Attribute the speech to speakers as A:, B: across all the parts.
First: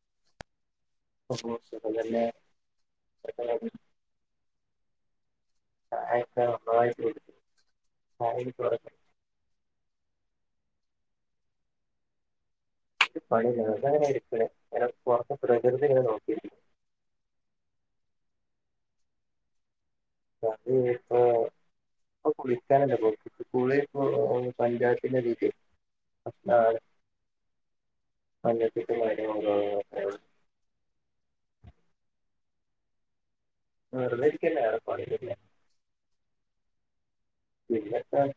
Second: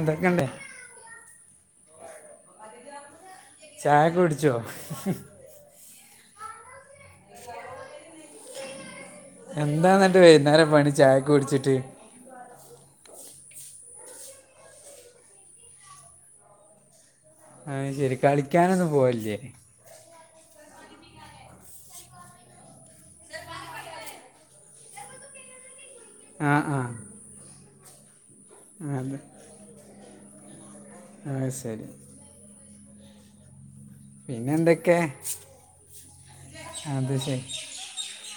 A: അതൊക്കെണ്ട്.
B: [unintelligible] സുഖമല്ലേ? [unintelligible]
A: ചായകുടിച്ചോ?
B: [unintelligible] [unintelligible] പ്രൊഡക്ട്
A: എന്താ ന്നിട്ട് വൈന്നേരം പണി ചായൊക്കെ കുടിച്ചിട്ട്?
B: രു പണില്ല. താ ങ്ങനെ രിക്ക്ണ് പോർതൊക്കെ നോക്കി വെറ്തെ ങ്ങനെ നോക്കി ഇര്ക്കണ്.
A: ഐ ശരി കളിക്കാനൊന്നും പോവ ല്ല്യെ?
B: [unintelligible] അപ്പ കുളിക്കാൻ [unintelligible] കുളി പ്പോ [unintelligible] പഞ്ചായത്തിനടീൽക്
A: ആഹ് ആഹ്
B: മഞ്ഞപ്പിത്തോ കാര്യ [inaudible] [unintelligible]
A: ഐ ശരി.
B: വെറുതെ ഇരിക്കല്ലേ വേറെ
A: പിന്നെന്തക്കെ?
B: പണിയൊന്നുല്ല
A: അത്ശരി
B: പിന്നെ ത്ത [unintelligible]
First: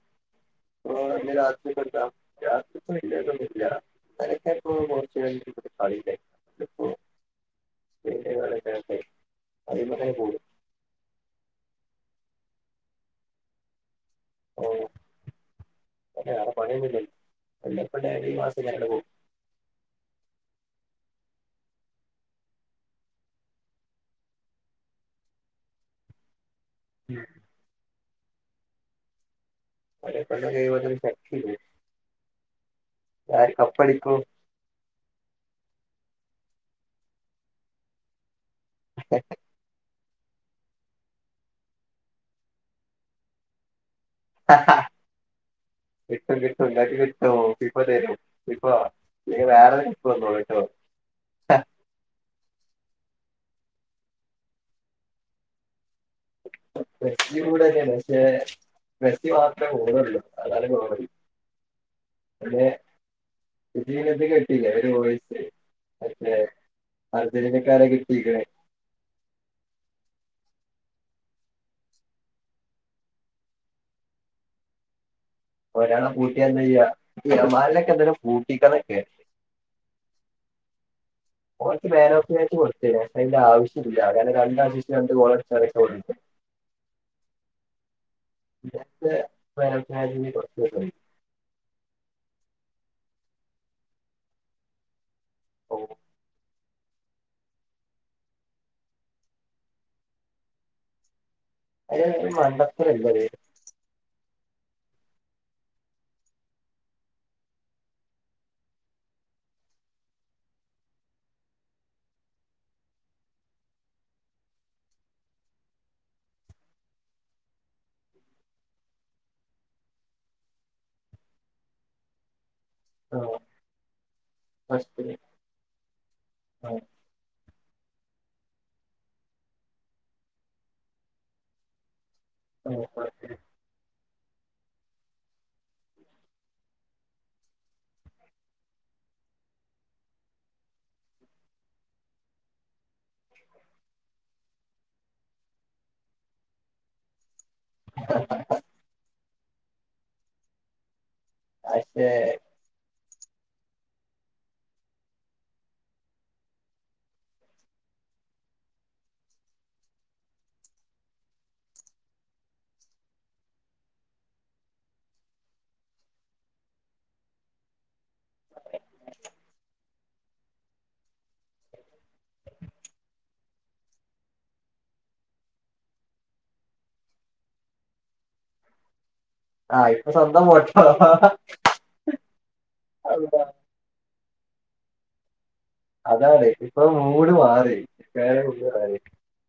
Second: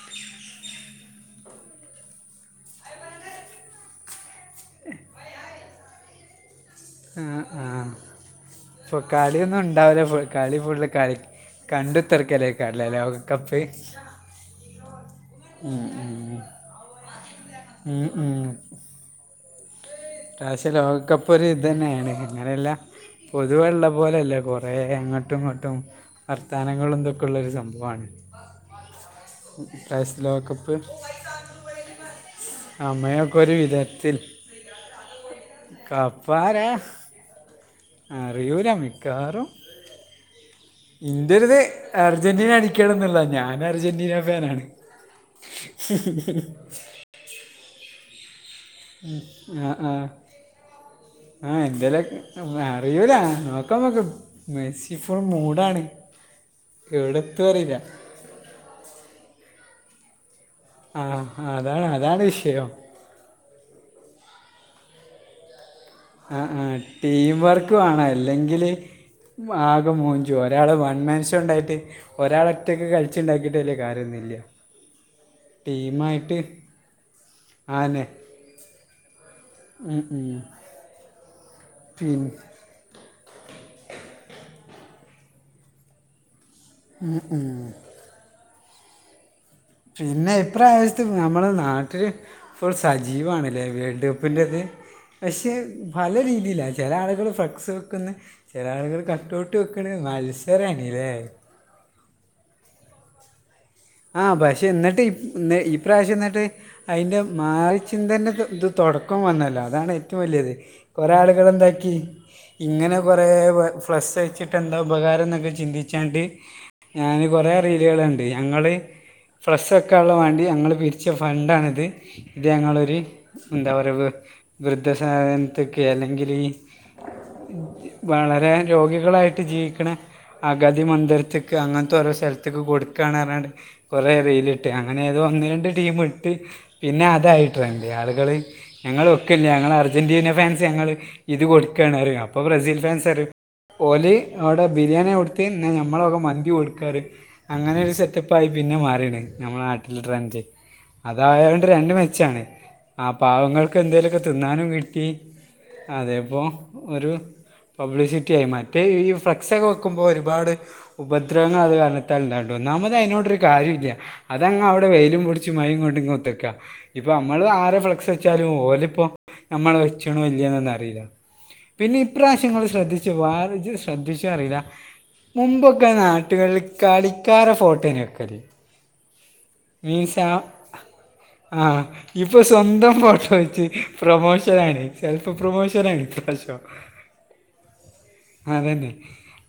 B: ന്നാലെ രാത്രി [unintelligible] തെരക്കായി [unintelligible] കൊറച്ചു കയ്ഞ്ഞിട്ട് കളിണ്ടായിന്.
A: ആഹ് ആഹ
B: കളി
A: പ്പൊ
B: ഇണ്ടായോണ്ടേ അതിമ്മെ
A: കളിയൊന്നുംണ്ടാവില്ല.
B: തന്നെ പോകും
A: കളി ഫുള്ള് കളി. കണ്ട്ത്രക [unintelligible] ളെക്കാരം ലെ ലോക കപ്പ്‌.
B: ഓ
A: മ് മ്മ്
B: വേറെ പണിയൊന്നുല്ലല്ലോ വല്ലപ്പോം
A: മ്
B: ഡാൻഡി
A: മ്മ്
B: മാസിലങ്ങനെ പോകും
A: ക്ഷേ ലോകകപ്പ് ഒരു ത് ന്നെയാണ്. അങ്ങനെയല്ല. പൊതുവെള്ള പോലല്ലേ കൊറേ അങ്ങട്ടും ങ്ങട്ടും. വാർത്തനങ്ങളോണ്ട് ക്കെ ള്ളൊരു സംഭവാണ്.
B: പല
A: [unintelligible]
B: പല
A: ലോകകപ്പ്
B: ദൈവത്തിന് ശക്തിയില്ലേ
A: സമയൊക്കെ
B: ആര്
A: ഒരു വിധത്തിൽ.
B: കപ്പടിക്കും
A: കപ്പാരാ അറിയൂല മിക്കാറും ഇൻ്റൊരിത് അർജന്റീന അടിക്കണംന്നുള്ളത. ഞാനർജന്റീന ഫാനാണ്
B: ഓ ഇപ്പ തരും. ഇപ്പ നീ വേറെ [unintelligible] കേട്ടോ
A: ആഹ് എന്തേല് അറിയൂല നോക്കാ നമുക്ക് മെസ്സി ഫുൾ മൂഡാണ്
B: മെസി
A: എവിടെത്തും അറിയില്ല
B: കൂടെന്നെയാണ് പക്ഷേ മെസി മാത്രമേ പോണള്ളൂ
A: ആഹ് അതാണ് അതാണ് വിഷയം
B: ജീവിതത്തി കെട്ടീല്ല ഒരു വയ [unintelligible]
A: ആഹ് ആഹ് ടീംവർക്ക് വേണം
B: കിട്ടിയിക്കണ്
A: അല്ലെങ്കില് ആകെ മോഞ്ചു ഒരാള് വൺ മാൻ ഷോ ഉണ്ടായിട്ട് ഒരാളൊറ്റക്ക് കളിച്ചുണ്ടാക്കിട്ട് വല്യ കാര്യോന്നില്ല
B: ഒരാളെ പൂട്ടിയാ എന്തെയ്യ ഇമാലിലൊക്കെ
A: ആന്നെ
B: എന്തേലും പൂട്ടിക്കാന്നൊക്കെ
A: ഉം ഉം
B: കൊറച്ച് man
A: pin
B: of the match കൊടുത്തേനു. അയ്ന്റെ ആവശ്യല്ല കാരണം രണ്ടസിസ്റ്റ് രണ്ട് ഗോള് [unintelligible]
A: ഉം ഉം
B: [unintelligible] കുറച്ച് ദിവസമായി
A: നമ്മുടെ നാട്ടില് ഇപ്പോൾ സജീവാണല്ലേ വേൾഡ് കപ്പിൻ്റെത് പക്ഷേ
B: ഓൻ
A: പല രീതിയിലായി ചില ആളുകൾ ഫ്ളക്സ് വെക്കുന്ന്, ചില ആളുകൾ കട്ടൗട്ട് വെക്കണ്, മത്സരാണീല്ലേ?
B: അയ്യോ ഒരു മണ്ടത്തരല്ലേത്
A: ആഹ് ബഷേ എന്നിട്ട് ഇ ഈ പ്രാവശ്യം എന്നിട്ട് അതിന്റെ മാറിച്ചിന്തന്നെ ഇത് തുടക്കം വന്നല്ലോ അതാണ് ഏറ്റവും വലിയത് കൊറേ ആളുകളെന്താക്കി ഇങ്ങനെ കുറേ ഫ്ലസ്സ് വച്ചിട്ട് എന്താ ഉപകാരം ന്നൊക്കെ ചിന്തിച്ചാണ്ട് ഞാന് കൊറേ റീലുകള് കണ്ട് ഞങ്ങള് ഫ്ലക്സ് വെക്കാൻ ള്ളവേണ്ടി ഞങ്ങള് പിരിച്ച ഫണ്ടാണിത് ഇത് ഞങ്ങളൊരു
B: അത്
A: എന്താ പറ
B: ആഹ് ഫസ്റ്റ്
A: വൃദ്ധസദനത്തൊക്കെ അല്ലെങ്കിലീ
B: ആഹ്
A: വളരെ രോഗികളായിട്ട് ജീവിക്കണ അഗതി മന്ദിരത്തിക്ക് അങ്ങനത്തെ ഓരോ സ്ഥലത് ത്തക്ക്
B: ആഹ്
A: കൊടുക്കുകാണ്റാണ്ട് കൊറേ റീലിട്ട് അങ്ങനെ ഏതോ ഒന്ന് രണ്ട് ടീം ഇട്ട് പിന്നെ അതായി ട്രെൻഡ് ആളുകള് ഞങ്ങൾ ഒക്കില്ല ഞങ്ങളർജന്റീന ഫാൻസ് ഞങ്ങള് ഇത് കൊടുക്കാണ്. അപ്പൊ ബ്രസീൽ ഫാൻസാര് ഓല് അവിടെ ബിരിയാണിയാ കൊടുത്ത് എന്നാ ഞമ്മളൊക്കെ മന്തി കൊടുക്കാറ് അങ്ങനെ ഒരു സെറ്റപ്പായി പിന്നെ നമ്മുടെ നാട്ടിലെ ട്രൻഡ് അതായതോണ്ട് രണ്ട്
B: പക്ഷേ
A: മെച്ചാണ് ആ പാവങ്ങൾക്കെന്തേലൊക്കെ തിന്നാനും കിട്ടി അതേപ്പോ ഒരു പബ്ലിസിറ്റിയായി മറ്റേ ഈ ഫ്ലക്സൊക്കെ വെക്കുമ്പോൾ ഒരുപാട് ഉപദ്രവങ്ങളത് കാരണത്താല്ലാണ്ടോ ഒന്നാമത് അയിനോടൊരു കാര്യല്ല അതങ്ങ് അവിടെ വെയിലും പൊടിച്ച് മയയും കൊണ്ടിങ് ഒത്തക്കാ ഇപ്പൊ മ്മള് ആരെ ഫ്ളക്സ് വെച്ചാലും ഓലിപ്പോ നമ്മള് വെച്ചണോ ഇല്യോന്നൊന്നും അറിയില്ല പിന്നെ ഇപ്രാവശ്യം ങ്ങള് ശ്രദ്ധിച്ചു വാറി ജ്ജ് ശ്രദ്ധിച്ചോ അറിയില്ല മുമ്പൊക്കെ നാട്ടുകളിൽ കളിക്കാരെ ഫോട്ടോയാണ് വക്കണേ
B: ആഹ് ഇപ്പൊ
A: മീൻസ് ആഹ്
B: സ്വന്തം വോട്ടോ
A: ആഹ് ഇപ്പൊ സ്വന്തം ഫോട്ടോ വെച്ച് പ്രമോഷനാണ് സെൽഫ് പ്രമോഷനാണ്
B: അതാണ്
A: ഇപ്രാവശ്യം
B: ഇപ്പൊ മൂട് മാറി ഇപ്പൊ
A: അതന്നെ.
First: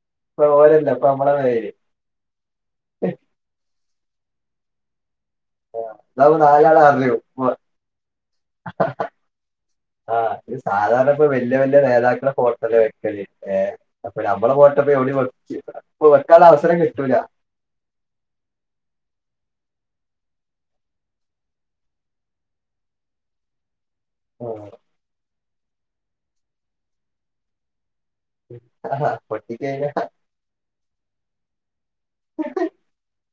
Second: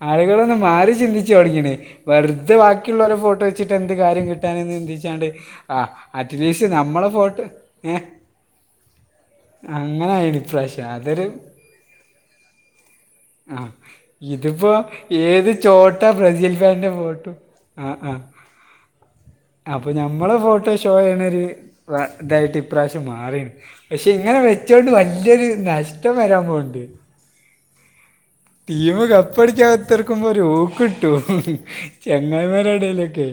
A: ആളുകളൊന്ന്
B: ഓരല്ല
A: മാറി
B: ഇപ്പൊ
A: ചിന്തിച്ചു
B: നമ്മളെ മാതിരി
A: തുടങ്ങീണ് വെറുതെ വാക്കിയുള്ളോരെ ഫോട്ടോ വെച്ചിട്ട് എന്ത് കാര്യം കിട്ടാനെന്ന് ചിന്തിച്ചാണ്ട് ആഹ്
B: ഇതാവുമ്പോ
A: അറ്റ്ലീസ്റ്റ്
B: നാലാള്
A: നമ്മള്
B: അറിയും
A: ഫോട്ടോ ഏ
B: ആഹ്
A: അങ്ങനായിണ്
B: ഇത്
A: ഇപ്രാവശ്യം
B: സാധാരണ ഇപ്പ
A: അതൊരു
B: വല്യ വല്യ നേതാക്കളെ ഫോട്ടോലെ വെക്കല്
A: ആ
B: ഏഹ് നമ്മളെ
A: ഇതിപ്പോ
B: ഫോട്ടപ്പോ എവിടെ
A: ഏത്
B: വെച് വെക്കാനവസരം കിട്ടൂല
A: ആഹ് ആഹ് അപ്പൊ ഞമ്മളെ ഫോട്ടോ ഷോയാണൊരു ഇതായിട്ട് ഇപ്രാവശ്യം മാറ്യേ പക്ഷെ ഇങ്ങനെ വെച്ചോണ്ട് വലിയൊരു നഷ്ടം വരാൻ പോനുണ്ട്‌ ടീമ്
B: ആഹ്
A: കപ്പ് അടിച്ച്
B: പൊട്ടിക്കഴിഞ്ഞാ
A: ഇത്തർക്ക നോക്കുമ്പോ ഒരു ഊക്കിട്ടും ചങ്ങായിമരെ ഇടയിലൊക്കെ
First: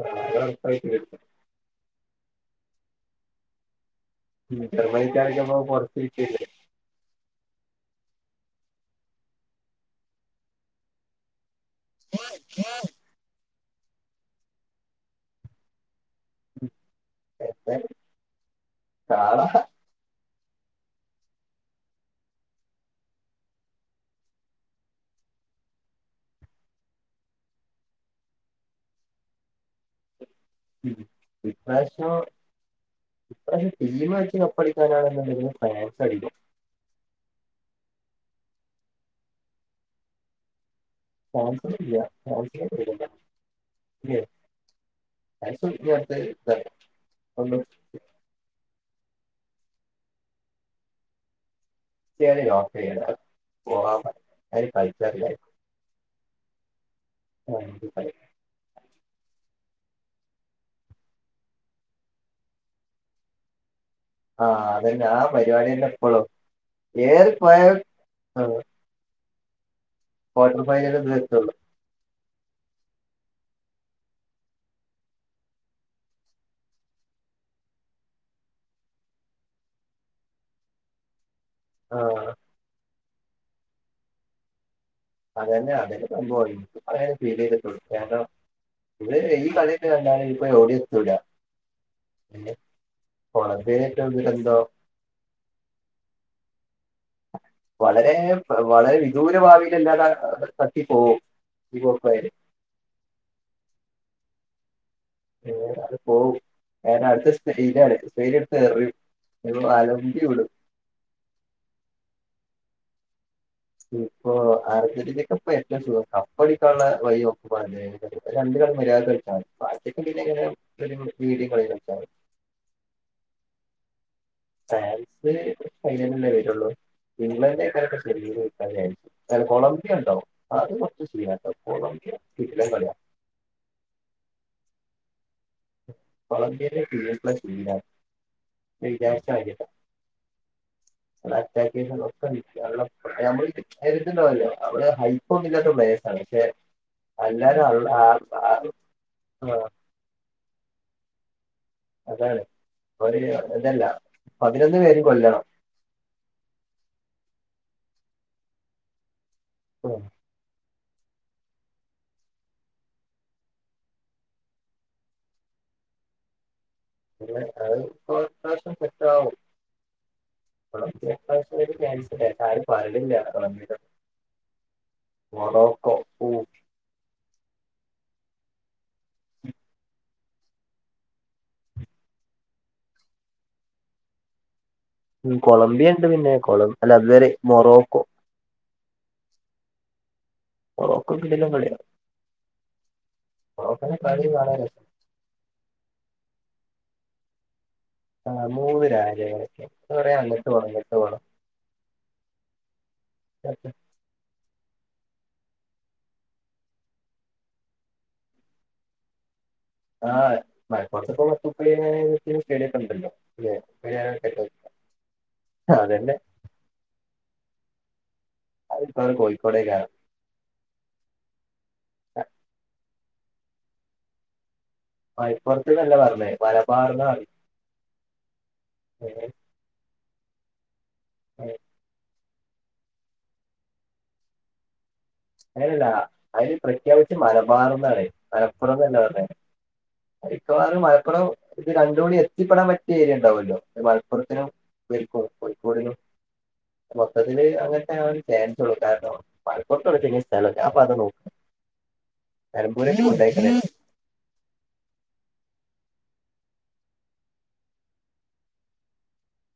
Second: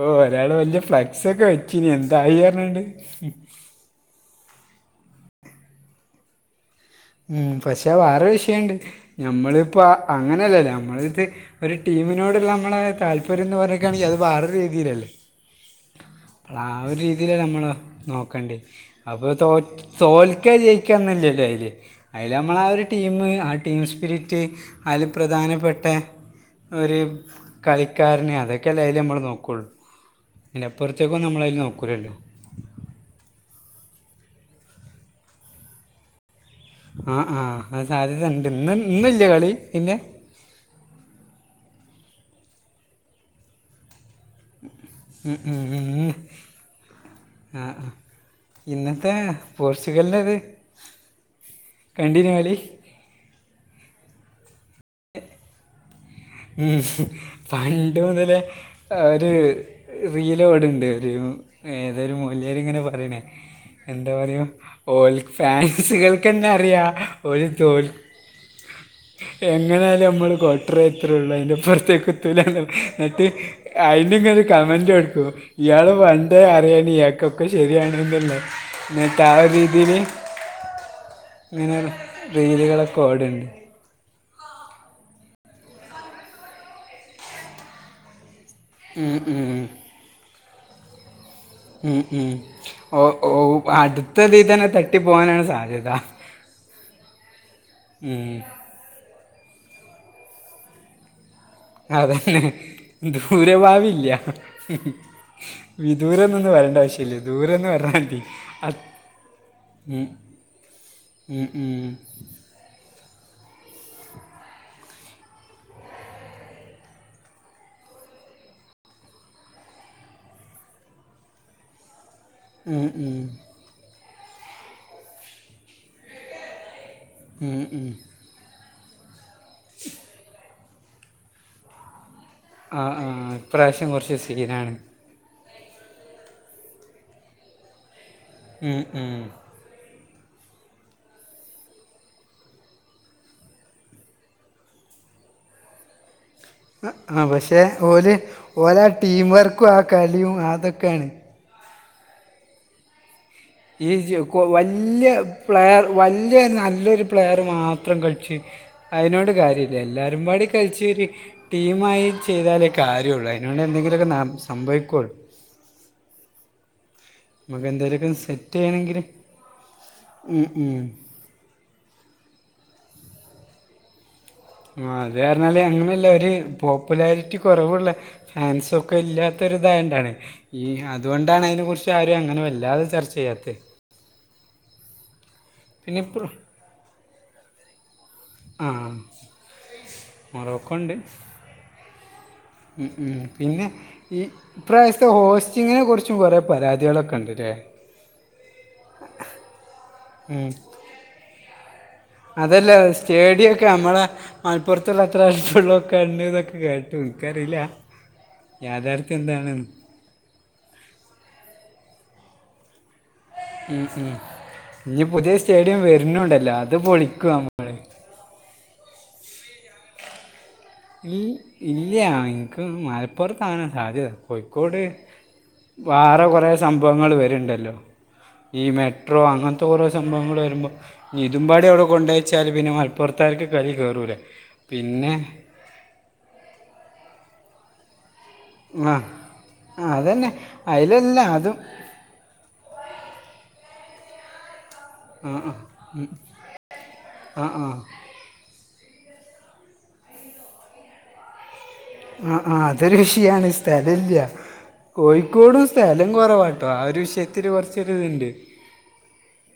A: ഓ
B: ആകെ
A: ഒരാള്
B: വെറുപ്പായി
A: വല്യ ഫ്ലക്സ്
B: തീരും
A: ഒക്കെ വെച്ചീന് എന്തായി പറഞ്ഞണ്ട്.
B: മൊയ്ല്യാന്മാർക്ക് അറിയില്ല പുറത്തരിക്കില്ലേ
A: ഉം പക്ഷെ വേറെ വിഷയുണ്ട് ഞമ്മളിപ്പ അങ്ങനെയല്ലല്ല. നമ്മള ത് ഒരു ടീമിനോട് ഉള്ള നമ്മളെ താല്പര്യം എന്ന് പറയ എനിക്കാണെങ്കി അത് വേറെ രീതിയിൽ അല്ലേ [unintelligible] അതില നമ്മള്
B: എന്തായാലും
A: നോക്കണ്ടി. അപ്പൊ തോ
B: കാണാം
A: തോൽക്കാ ജയിക്കന്നില്ലല്ലോ അയില്. അതില് നമ്മൾ ആ ഒരു ടീം ആ ടീം സ്പിരിറ്റ് അതില് പ്രധാനപ്പെട്ട. ഒരു കളിക്കാരനെ അതൊക്കെല്ലൊ അതിൽ നമ്മള് നോക്കുള്ളൂ. ഇലപ്പുറത്തേക്കോന്നും നമ്മള് അയില്നോക്കുല്ലല്ലോ.
B: ഇപ്രശം ടീമ് അടിച് കപ്പ് അടിക്കാനാണ് ഉണ്ടെങ്കിൽ. ഫ്രാൻസ് അടിക്കും.
A: ആഹ ആഹ് അ സാധ്യത ഉണ്ട് ഇന്ന് ഇന്ന് ഇല്ലേ കളി പിന്നെ
B: [unintelligible] ല്ലേ
A: ഉം, ഉം,
B: [unintelligible] ഇനി
A: ഉം.
B: അടുത്തത് ഇതണ് [unintelligible]
A: ഇന്നത്തെ പോർച്ചുഗലിന്റേത്.
B: [unintelligible]
A: ഇസ് പണ്ട് മുതലേ ഒരു റീല് ഒട്ണ്ട് ഒരു ഏതൊരു മൊയ്ല്യാര്. ഇങ്ങനെ പറയണേ എന്താ പറയോ
B: ആ അതന്നെ
A: ഓൽ
B: ആ പരിപാടി തന്നെ എപ്പോഴും
A: ഫാൻസുകൾക്ക് ന്നെ അറിയാ ഒരു തോൽ
B: ആ
A: എങ്ങനാലും നമ്മള് കൊട്ടറെ
B: ഫൈനൽ ഇത്
A: എത്രേ ഉള്ളൂ
B: എത്തുള്ളൂ
A: അതിന്റെപ്പുറത്തേക്ക് എത്തൂലാലോ അയിന് ഇങ്ങള് ഒരു കമന്റ് കണ്ടോ ഇയാള് പണ്ടേ അറിയന് ഇയാക്കൊക്കെ ശരിയാണെന്നളോ. ഇന്നത്തെ ആ രീതിയില് ഇങ്ങനെ
B: ആ
A: റീലുകളൊക്കെ ഓട്ന്
B: അതന്നെ അതിന്റെ സംഭവം ഇനിക് അങ്ങനെ ഫീൽ ചെയ്തിട്ടുള്ളു. കാരണം
A: ഉം
B: ഇ ഈ
A: ഉം.
B: കളി [unintelligible] ഇപ്പൊ എവിടിം ഓടി എത്തൂലേ
A: ഉം ഉം ഓ ഓ
B: കൊളംബിയനായിട്ട്
A: അടുത്ത
B: ഇതിലെന്തോ
A: ഇതീതന്നെ തട്ടി പോകാനാണ് സാധ്യത.
B: വളരെ
A: ഉം.
B: വളരെ വിദൂര ഭാവിയിലല്ലാതെ തട്ടി പോകും. ഈ പോക്കായാലും
A: അതന്നെ ദൂരെ ഭാവില്ല [unintelligible] ഉം
B: ഏഹ് അത് പോവും കാര അടുത്ത്
A: ദൂരം എന്ന്
B: സ്പെയിലാണ്
A: പറഞ്ഞാൽ മതി
B: സ്പയില് അടുത്ത്
A: അത്-
B: എറിം.
A: ഉം.
B: അലമ്പി വിടും.
A: ഉം ഉം
B: ഇപ്പ അർജന്റീന എന്താ സുഖം കപ്പടിക്കാനുള്ള വഴി നോക്കിക്കോ രണ്ട് കളി മര്യാദ ആഹ്‌ പഠിപ്പ്ണ്ട്ന്ന്ണ്ടെങ്കി [unintelligible]
A: മം ഉം
B: ഫ്രാൻസ് ഫൈനലല്ലേ വരുള്ളൂ
A: ഉം ഉം.
B: ഇംഗ്ലണ്ട്ക്കാരം [unintelligible] കൊളംബിയണ്ടാവും അത് കുറച്ച് സീനാ കേട്ടോ കൊളംബിയ കിടിലൻ
A: ആഹ്
B: കളിയാ
A: ആഹ് ഇപ്രാവശ്യം കുറച്ച് സീനാണ്.
B: കൊളംബിയയിലെ [unintelligible] സീനാണ്
A: ഉം ഉം.
B: വിചാരിച്ച മാരിയല്ല
A: [inaudible]
B: [unintelligible] [unintelligible]
A: ആ പക്ഷെ
B: എല്ലാരും അള്ള ആ
A: ഓല് ഓല ആ ടീം വർക്കും ആ കളിയും അതൊക്കെയാണ്.
B: അതണ് ഒല് [unintelligible]
A: ഈച് വകോ വലിയ പ്ലെയർ വലിയ നല്ലൊരു പ്ലെയർ മാത്രം കളിച്ച്. അതിനോട് കാര്യമില്ല.
B: ഉം
A: എല്ലാവരും പാടി [unintelligible] ടീമായി ചെയ്താലേക്കെ കാര്യള്ളൂ. അതിനൊണ്ട് എന്തെങ്കിലുമൊക്കെ ന സംഭവിക്കളൂ.
B: പിന്നെ
A: നമുക്ക്
B: അത്
A: എന്തെങ്കിലുമൊക്കെ സെറ്റ്
B: ഇപ്രാവശ്യം
A: ചെയ്യണമെങ്കിൽ
B: സെറ്റ് ആവും.
A: ഉം ഉം.
B: [unintelligible] [unintelligible] ക്യാൻസലായി ആരും പറീണില്ല്യാ [unintelligible]
A: ആഹ് അത്പർഞ്ഞാല് അങ്ങനല്ല ഒര്
B: ഉം
A: പോ പോപ്പുലാരിറ്റി കൊറവുള്ള ഫാൻസൊക്കെ ഇല്ലാത്തൊരിതായോണ്ടാണ്. ഈ അതുകൊണ്ടാണ് അതിനെ കുറിച്ച് ആരും അങ്ങനെ വല്ലാതെ ചർച്ച ചെയ്യാത്തെ
B: ഉം കൊളംബിയ ഇണ്ട് പിന്നെ കൊളം അല്ല അത് വരെ മൊറോക്കോ
A: ആഹ് മൊറോക്കോണ്ട്
B: മൊറോക്കോ കിടിലൻ കളിയാ
A: ഉം ഉം പിന്നെ
B: മൊറോക്കോന്റെ
A: ഈ
B: കളി വളരെ
A: ഇപ്രാസ് ഹോസ്റ്റിങ്ങിനെ കുറിച്ചും കുറേ പരാതികളൊക്കെണ്ട്ല്ലേ?
B: ആഹ് മൂന്ന് രാജഗലെക്കെ.
A: ഉം അതല്ലേ സ്റ്റേഡിയൊക്കെ ഞമ്മളെ മലപ്പുറത്തുള്ള അത്ര വലിപ്പള്ളതെക്കെണ്ട് കേട്ട് ഇൻക്കറില്ല. യാഥാർത്ഥ്യം എന്താണ്?
B: ആഹ് മൽപുർത്പൊത്ത് പത്തൂ മുപ്പെയ്നായിരാതിന്റെ സ്റ്റേഡിയക്കെൻണ്ടല്ലോ.
A: ഉം ഉം ഇനി പുതിയേ സ്റ്റേഡിയം
B: അതന്നെ
A: വെര്നുണ്ടല്ലോ അത് പൊളിക്കും ന
B: അതിപ്പഴും കോഴിക്കോട്ടേക്കാ?
A: ഈ ഇല്ല്യാ ഇൻക്ക് മലപ്പുർത്താണ് സാധ്യത കൊയിക്കോട്
B: മലപ്പുറത്ത്ന്നല്ല
A: വാറ
B: പറഞ്ഞേ
A: കൊറേ
B: മലബാർന്നാ
A: സംഭവങ്ങള്
B: മതി.
A: വെര്ണ്ടല്ലോ? ഈ മെട്രോ അങ്ങൻത്തെ ഓരോ സംഭവങ്ങൾ വെരുമ്പോ ഇതുമ്പാടി അവിടെ കൊണ്ടോ ച്ചാൽ പിന്നെ മലപ്പൊർത്താർക്ക് കലി കേറൂലെ പിന്നെ
B: അല്ലെല്ല അയിന് പ്രഖ്യാപിച്ച് മല ബാറുന്നാണ്.
A: ആ
B: മലപ്പുറംന്നന്നെ പർഞ്ഞെ
A: ആ, അതന്നെ
B: മിക്കവാറും
A: അതിലല്ല
B: മലപ്പുറം
A: അതും
B: ഇത് രണ്ടും കൂടി ത്തിപ്പെടൻ പറ്റിയ ഏരിയ ഉണ്ടാവല്ലോ മലപ്പുറത്തിനും ഇവരിക്കും കോയിക്കോട്നും
A: ആ
B: മൊത്തത്തില്
A: ആ
B: അങ്ങൻത്തെ ആണ് ഫേൻസെള്ളു കാരണം മൽപൊർത്തോള്ളു പിന്നേം സ്ഥാലെ ഒക്കെ ഞാന്പതാനോക്ണെ
A: ആഹ് ആഹ് അതൊരു വിഷയാണ് സ്ഥലല്ല്യാ കോഴിക്കോടും സ്ഥലം കുറവാട്ടോ ആ ഒരു വിഷയത്തിൽ കുറച്ചൊര്തുണ്ട്.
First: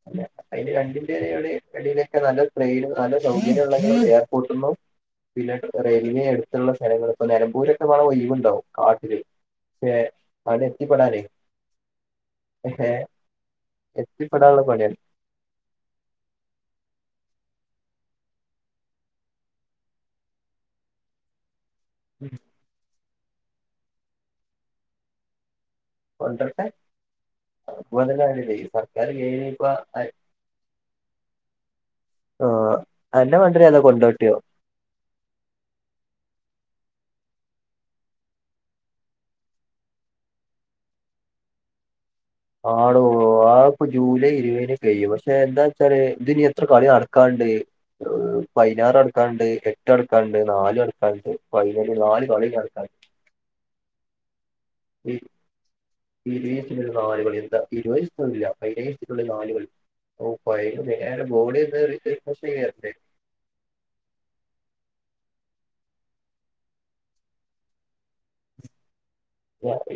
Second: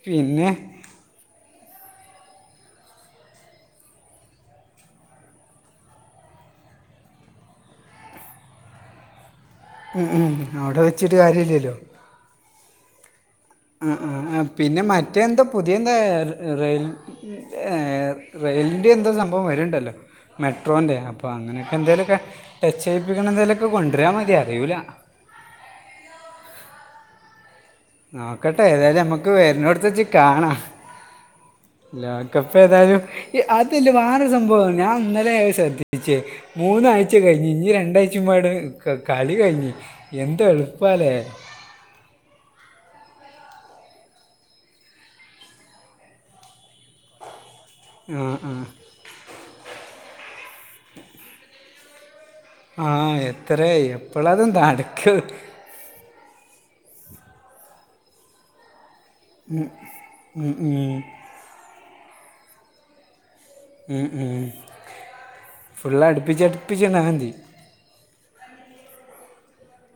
B: അല്ല അയില് രണ്ടിൽ ഇതിന്റെ ഇടയിലൊക്കെ നല്ല ട്രെയിനും നല്ല സൗകര്യം ഉള്ള എയർപോർട്ട്ന്നും പിന്നെ റെയിൽവേ എട്ത്തുള്ള സ്ഥലങ്ങള്. ഇപ്പ നെലമ്പൂരൊക്കെപ്പാടെ ഒയിവുണ്ടാവും കാട്ടില് പക്ഷെ
A: ഉം ഉം അവടെ വെച്ചിട്ട് കാര്യോല്ലല്ലോ?
B: ഹേ
A: ആഹ് ആഹ് ആഹ് പിന്നെ മറ്റേന്തോ പുതിയ എന്താ റെ റെയിൽ ഏഹ് റെയിലിൻ്റെ എന്തോ സംഭവം വെര്ണ്ടല്ലോ മെട്രോൻ്റെ അപ്പോ അങ്ങനെയൊക്കെ എന്തേലും ഒക്കെ ടച്ച്എയ്പ്പിക്കണ എന്തെലൊക്കെ കൊണ്ടരാമതി അറിയൂല
B: കൊണ്ടർട്ടെ അത്പ്പൊ [unintelligible] എന്തര് ഈ സർക്കാർ ഇപ്പ
A: ആണോഹ് ലോകപ്പ്
B: ആഹ്
A: ഏതായാലും
B: അന്റെ മണ്ടര് ഏതാ
A: അതില് വേറെ
B: കൊണ്ടോട്ടിയോ
A: സംഭവാണ് ഞാൻ ഇന്നലെ സ് ശ്രദ്ധിച്ച് മൂന്നാഴ്ച കഴിഞ്ഞ് ഇനി രണ്ടാഴ്ചമ്പാടേ ക് കളി കഴിഞ്ഞ് എന്തേളുപ്പാല്ലേ?
B: ആടോ ആ ഇപ്പൊ ജൂലൈ ഇരുവെയിന് കഴിയും പക്ഷെ എന്താച്ചാല് ഇതിന് എത്രകളി നട്ക്കാണ്ട്?
A: ആ ആ
B: പയിനാറടുക്കാണ്ട് എട്ട് നടുക്കാണ്ട് നാല് നടുക്കാണ്ട് പയിനല് നാല് കളി നടക്കാണ്ട്
A: ആഹ് എത്രയെ എപ്പളാ ഇതും നാ
B: ഇ ഈ ഈ [unintelligible] നാലുകളി എന്താ ഇരുവയസ്സൊന്നുല്ല [unintelligible] നാലുകളി [unintelligible] നേരെ ബോഡിയൊന്ന് റീഫ്രഷ് [unintelligible]
A: ഉം ഉം ഫുള്ള അടുപ്പിച്ചടുപ്പിച്ച് ണ്ടായാന്തി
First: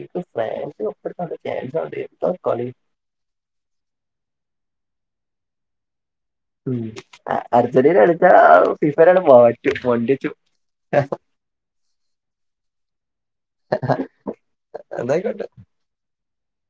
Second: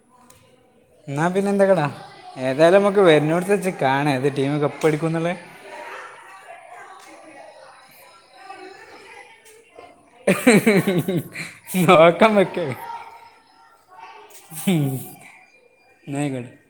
B: ഇപ്പോ ഫ്രാൻസും ഒപ്പരത്തിനോണ്ട് ചാൻസൊണ്ട് എന്താ കളി?
A: ക്ക് വരുന്നോട്ത്തച്ച് കാണാം ഏത്ടീം കപ്പ് എടുക്കുംന്നുള്ളത്
B: ഉം അർജന്റീനെട്ത്താ ആ ഫിഫെനേങ്ങ്ട് മാറ്റും [unintelligible]
A: നോക്കമ്മക്കെ
B: എന്തായിക്കോട്ടെ
A: [unintelligible]